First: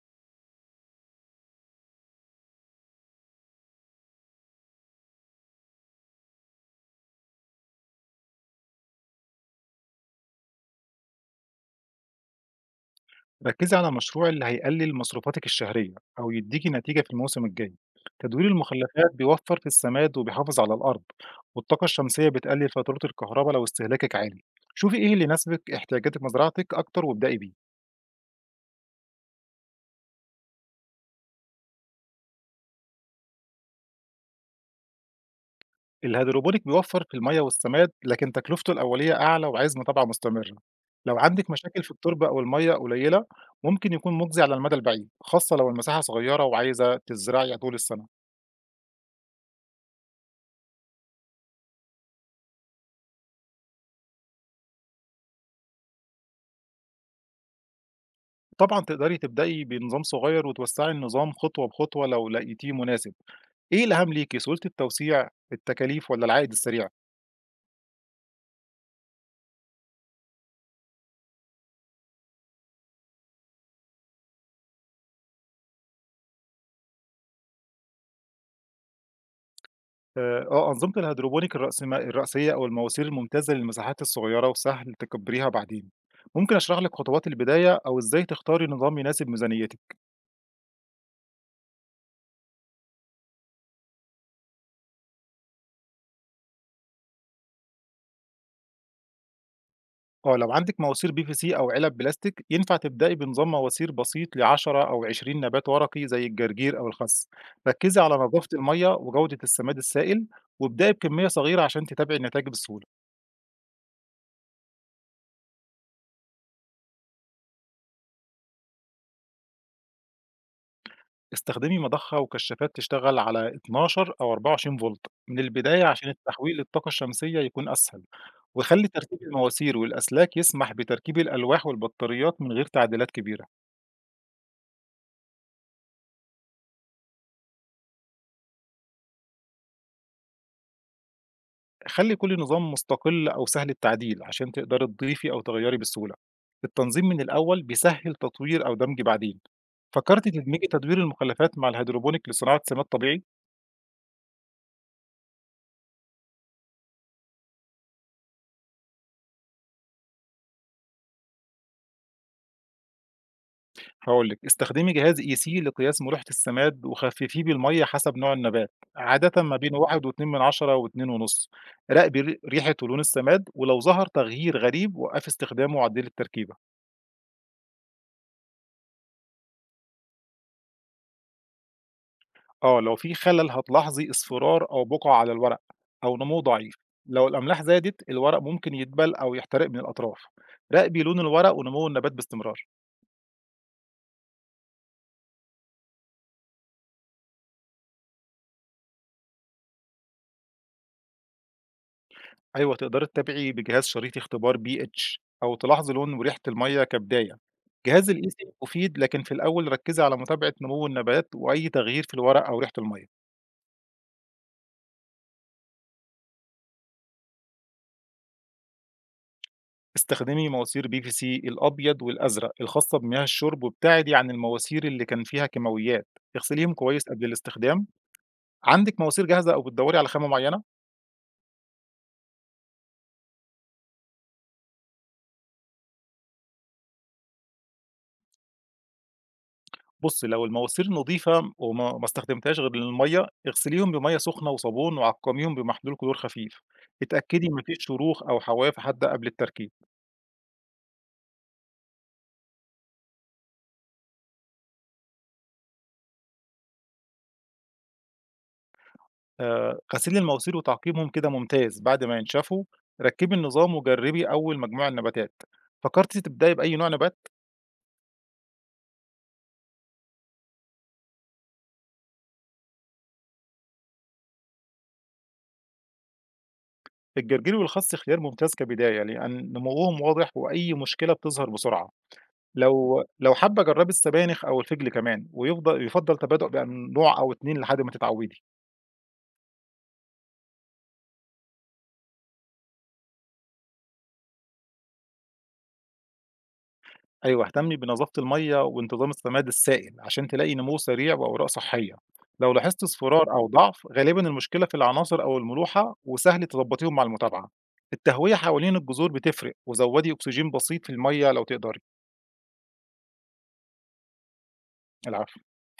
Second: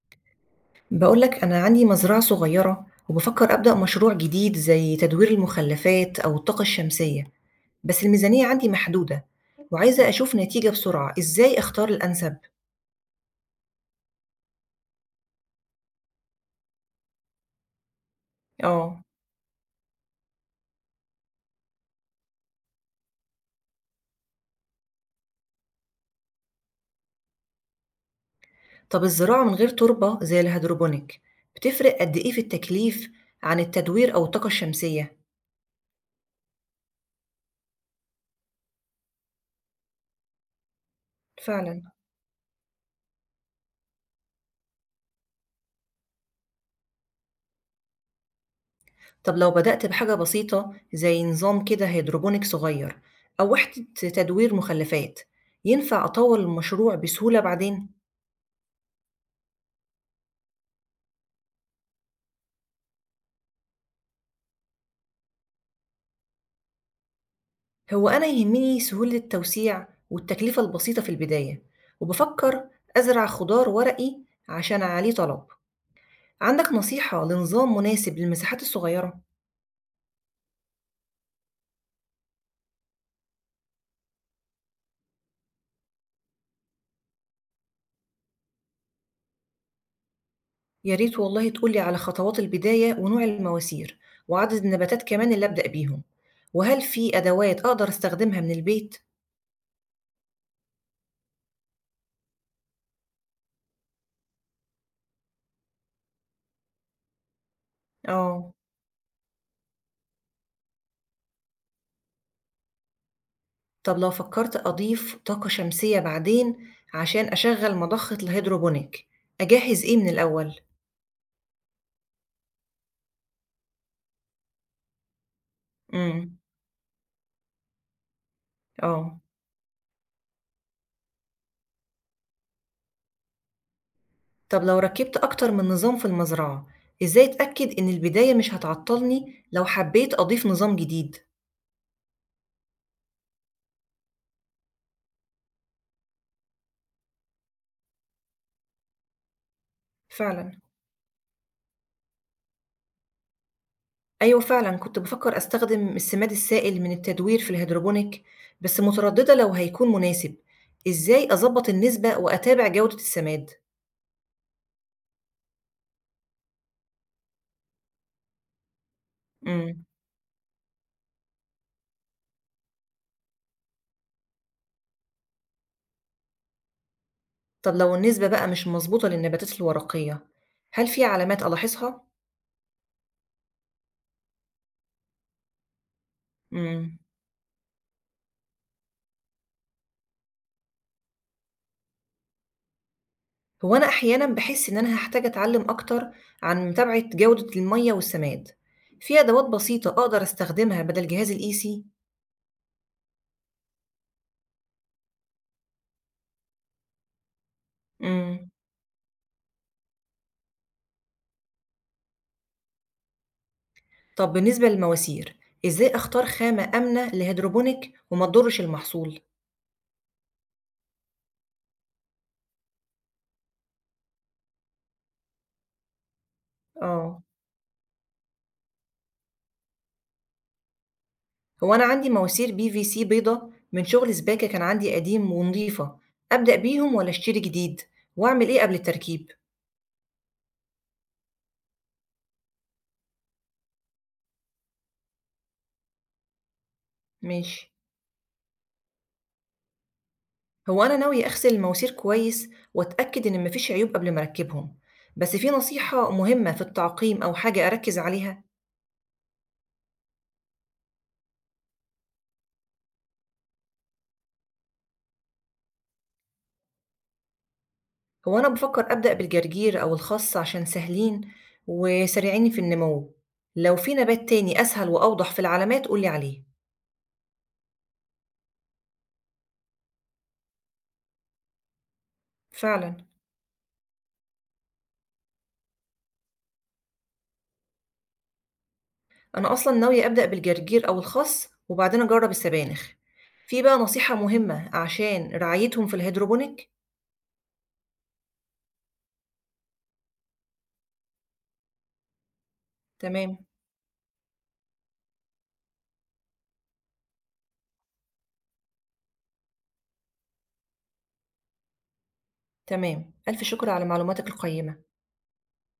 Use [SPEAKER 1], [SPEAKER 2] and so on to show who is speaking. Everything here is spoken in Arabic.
[SPEAKER 1] بقولك أنا عندي مزرعة صغيرة وبفكر أبدأ مشروع جديد زي تدوير المخلفات أو الطاقة الشمسية، بس الميزانية عندي محدودة وعايزة أشوف نتيجة بسرعة. إزاي أختار الأنسب؟
[SPEAKER 2] ركزي على مشروع اللي هيقلل مصروفاتك الشهرية أو يديكي نتيجة في الموسم الجاي. تدوير
[SPEAKER 1] آه.
[SPEAKER 2] المخلفات بيوفر في السماد وبيحافظ على الأرض، والطاقة الشمسية بتقلل فاتورة الكهرباء لو استهلاكك عالي. شوفي إيه اللي يناسبك احتياجاتك مزرعتك أكتر وابدأي بيه.
[SPEAKER 1] طب الزراعة من غير تربة زي الهيدروبونيك بتفرق قد إيه في التكليف عن التدوير أو الطاقة الشمسية؟
[SPEAKER 2] الهيدروبونيك بيوفر في المية والسماد لكن تكلفته الأولية أعلى وعايز متابعة مستمرة. لو عندك مشاكل
[SPEAKER 1] فعلا.
[SPEAKER 2] في التربة أو المية قليلة ممكن يكون مجزي على المدى البعيد خاصة لو المساحة صغيرة وعايزة تزرعي طول السنة.
[SPEAKER 1] طب لو بدأت بحاجة بسيطة زي نظام كده هيدروبونيك صغير أو وحدة تدوير مخلفات، ينفع أطور المشروع بسهولة بعدين؟
[SPEAKER 2] طبعًا تقدري تبدئي بنظام صغير وتوسّعي النظام خطوة بخطوة لو لقيتيه مناسب. إيه الأهم ليكِ، سهولة التوسيع، التكاليف والّا العائد السريع؟
[SPEAKER 1] هو أنا يهمني سهولة التوسيع والتكلفة البسيطة في البداية، وبفكر أزرع خضار ورقي عشان عليه طلب. عندك نصيحة لنظام مناسب للمساحات الصغيرة؟
[SPEAKER 2] آه، أنظمة الهيدروبونيك الرأسية أو المواسير الممتازة للمساحات الصغيرة وسهل تكبّريها بعدين. ممكن أشرح لِك خطوات البداية أو إزاي تختاري نظام يناسب ميزانيتِك.
[SPEAKER 1] يا ريت والله تقولي على خطوات البداية ونوع المواسير وعدد النباتات كمان اللي أبدأ بيهم، وهل في أدوات أقدر أستخدمها من البيت؟
[SPEAKER 2] آه، لو عندِك مواسير PVC أو علب بلاستيك، ينفع تبدئي بنظام مواسير بسيط ل10 أو 20 نبات ورقي زي الجرجير أو الخس. ركّزي على نضافة
[SPEAKER 1] آه.
[SPEAKER 2] المَيّة وجودة السماد السائل، وابدئي بكمية صغيرة عشان تتابعي النتائج بسهولة.
[SPEAKER 1] طب لو فكرت أضيف طاقة شمسية بعدين عشان أشغل مضخة الهيدروبونيك، أجهز إيه من الأول؟
[SPEAKER 2] استخدمي مضخة وكشافات تشتغل على 12 أو 24 فولت من البداية عشان
[SPEAKER 1] امم.
[SPEAKER 2] التحويل للطاقة الشمسية يكون أسهل، وخلّي ترتيب
[SPEAKER 1] آه.
[SPEAKER 2] المواسير والأسلاك يسمح بتركيب الألواح والبطاريات من غير تعديلات كبيرة.
[SPEAKER 1] طب لو ركبت أكتر من نظام في المزرعة، إزاي أتأكد إن البداية مش هتعطلني لو حبيت أضيف نظام جديد؟
[SPEAKER 2] خلّي كل نظام مستقل أو سهل التعديل عشان تقدري تضيفي أو تغيّري بسهولة. التنظيم من الأول بيسهّل تطوير أو دمج بعدين. فكرتِ
[SPEAKER 1] فعلا.
[SPEAKER 2] تدمجي تدوير المخلفات مع الهيدروبونيك لصناعة سماد طبيعي؟
[SPEAKER 1] أيوة فعلا كنت بفكر أستخدم السماد السائل من التدوير في الهيدروبونيك، بس مترددة لو هيكون مناسب. إزاي أظبط النسبة وأتابع جودة السماد؟
[SPEAKER 2] هاقول لِك استخدمي جهاز قيسيه لقياس ملوحة السماد وخففيه بالمَيّة حسب نوع النبات، عادةً ما بين
[SPEAKER 1] مم.
[SPEAKER 2] 1.2 و2.5. راقبي ريحة ولون السماد ولو ظهر تغيير غريب وقّفي استخدامه وعدّلي التركيبة.
[SPEAKER 1] طب لو النسبة بقى مش مظبوطة للنباتات الورقية، هل في علامات ألاحظها؟
[SPEAKER 2] آه، لو في خلل هتلاحظي اصفرار أو بقع على الورق أو نمو ضعيف.
[SPEAKER 1] مم.
[SPEAKER 2] لو الأملاح زادت الورق ممكن يدبل أو يحترق من الأطراف. راقبي لون الورق ونمو النبات باستمرار.
[SPEAKER 1] هو أنا أحيانًا باحس إن أنا هاحتاج أتعلم أكتر عن متابعة جودة المَيّة والسَّماد. في أدوات بسيطة أقدر أستخدمها بدل جهاز الEC؟
[SPEAKER 2] أيوة تقدري تتابعي بجهاز شريط اختبار بي اتش أو تلاحظي لون وريحة المية كبداية. جهاز الإيسي
[SPEAKER 1] إمم،
[SPEAKER 2] مفيد لكن في الأول ركزي على متابعة نمو النبات وأي تغيير في الورق أو ريحة المية.
[SPEAKER 1] طب بالنسبة للمواسير، إزاي أختار خامة آمنة لهيدروبونيك وما تضرش المحصول؟
[SPEAKER 2] استخدمي مواسير بي في سي الأبيض والأزرق الخاصة بمياه الشرب وابتعدي عن المواسير اللي كان فيها كيماويات. اغسليهم كويس
[SPEAKER 1] آه.
[SPEAKER 2] قبل الاستخدام. عندِك مواسير جاهزة أو بتدوّري على خامة معيّنة؟
[SPEAKER 1] هو أنا عندي مواسير PVC بيضا من شغل سباكة كان عندي قديم ونضيفة، أبدأ بيهم والّا أشتري جديد؟ وأعمل إيه قبل التركيب؟
[SPEAKER 2] بُصّي، لو المواسير نضيفة وما ما استخدمتيهاش غير للمَيّة، اغسليهم بمَيّة سخنة وصابون وعقّميهم بمحلول كلور خفيف. اتأكدي
[SPEAKER 1] ماشي.
[SPEAKER 2] ما فيش شروخ أو حواف حادة قبل التركيب.
[SPEAKER 1] هو أنا ناوية أغسل المواسير كويس وأتأكد إن مفيش عيوب قبل ما أركبهم، بس في نصيحة مهمة في التعقيم أو حاجة أركز عليها؟
[SPEAKER 2] غسيل المواسير وتعقيمهم كده ممتاز بعد ما ينشفوا، ركّبي النظام وجرّبي أول مجموعة نباتات. فكرتِ تبدئي بأي نوع نبات؟
[SPEAKER 1] هو أنا بفكر أبدأ بالجرجير أو الخس عشان سهلين وسريعين في النمو. لو في نبات تاني أسهل وأوضح في العلامات قولي عليه.
[SPEAKER 2] الجرجير والخس خيار ممتاز كبداية، لأن نموهم واضح وأي مشكلة بتظهر بسرعة.
[SPEAKER 1] فعلا.
[SPEAKER 2] لو حابة جرّبي السبانخ أو الفجل كمان، ويفضل تبادؤ بأن نوع أو 2 لحد ما تتعوّدي.
[SPEAKER 1] أنا أصلا ناوية أبدأ بالجرجير أو الخس وبعدين أجرب السبانخ. في بقى نصيحة مهمة عشان رعايتهم في الهيدروبونيك؟
[SPEAKER 2] أيوه، اهتمي بنظافة المَيّة وانتظام السماد السائل عشان تلاقي نمو سريع وأوراق صحية. لو لاحظتِ اصفرار
[SPEAKER 1] تمام
[SPEAKER 2] أو ضعف، غالبًا المشكلة في العناصر أو الملوحة وسهل تضبّطيهم مع المتابعة. التهوية حوالين الجذور بتفرق، وزوّدي أكسجين بسيط في المَيّة لو تقدري.
[SPEAKER 1] تمام، ألف شكر على معلوماتك القيمة.
[SPEAKER 2] العفو.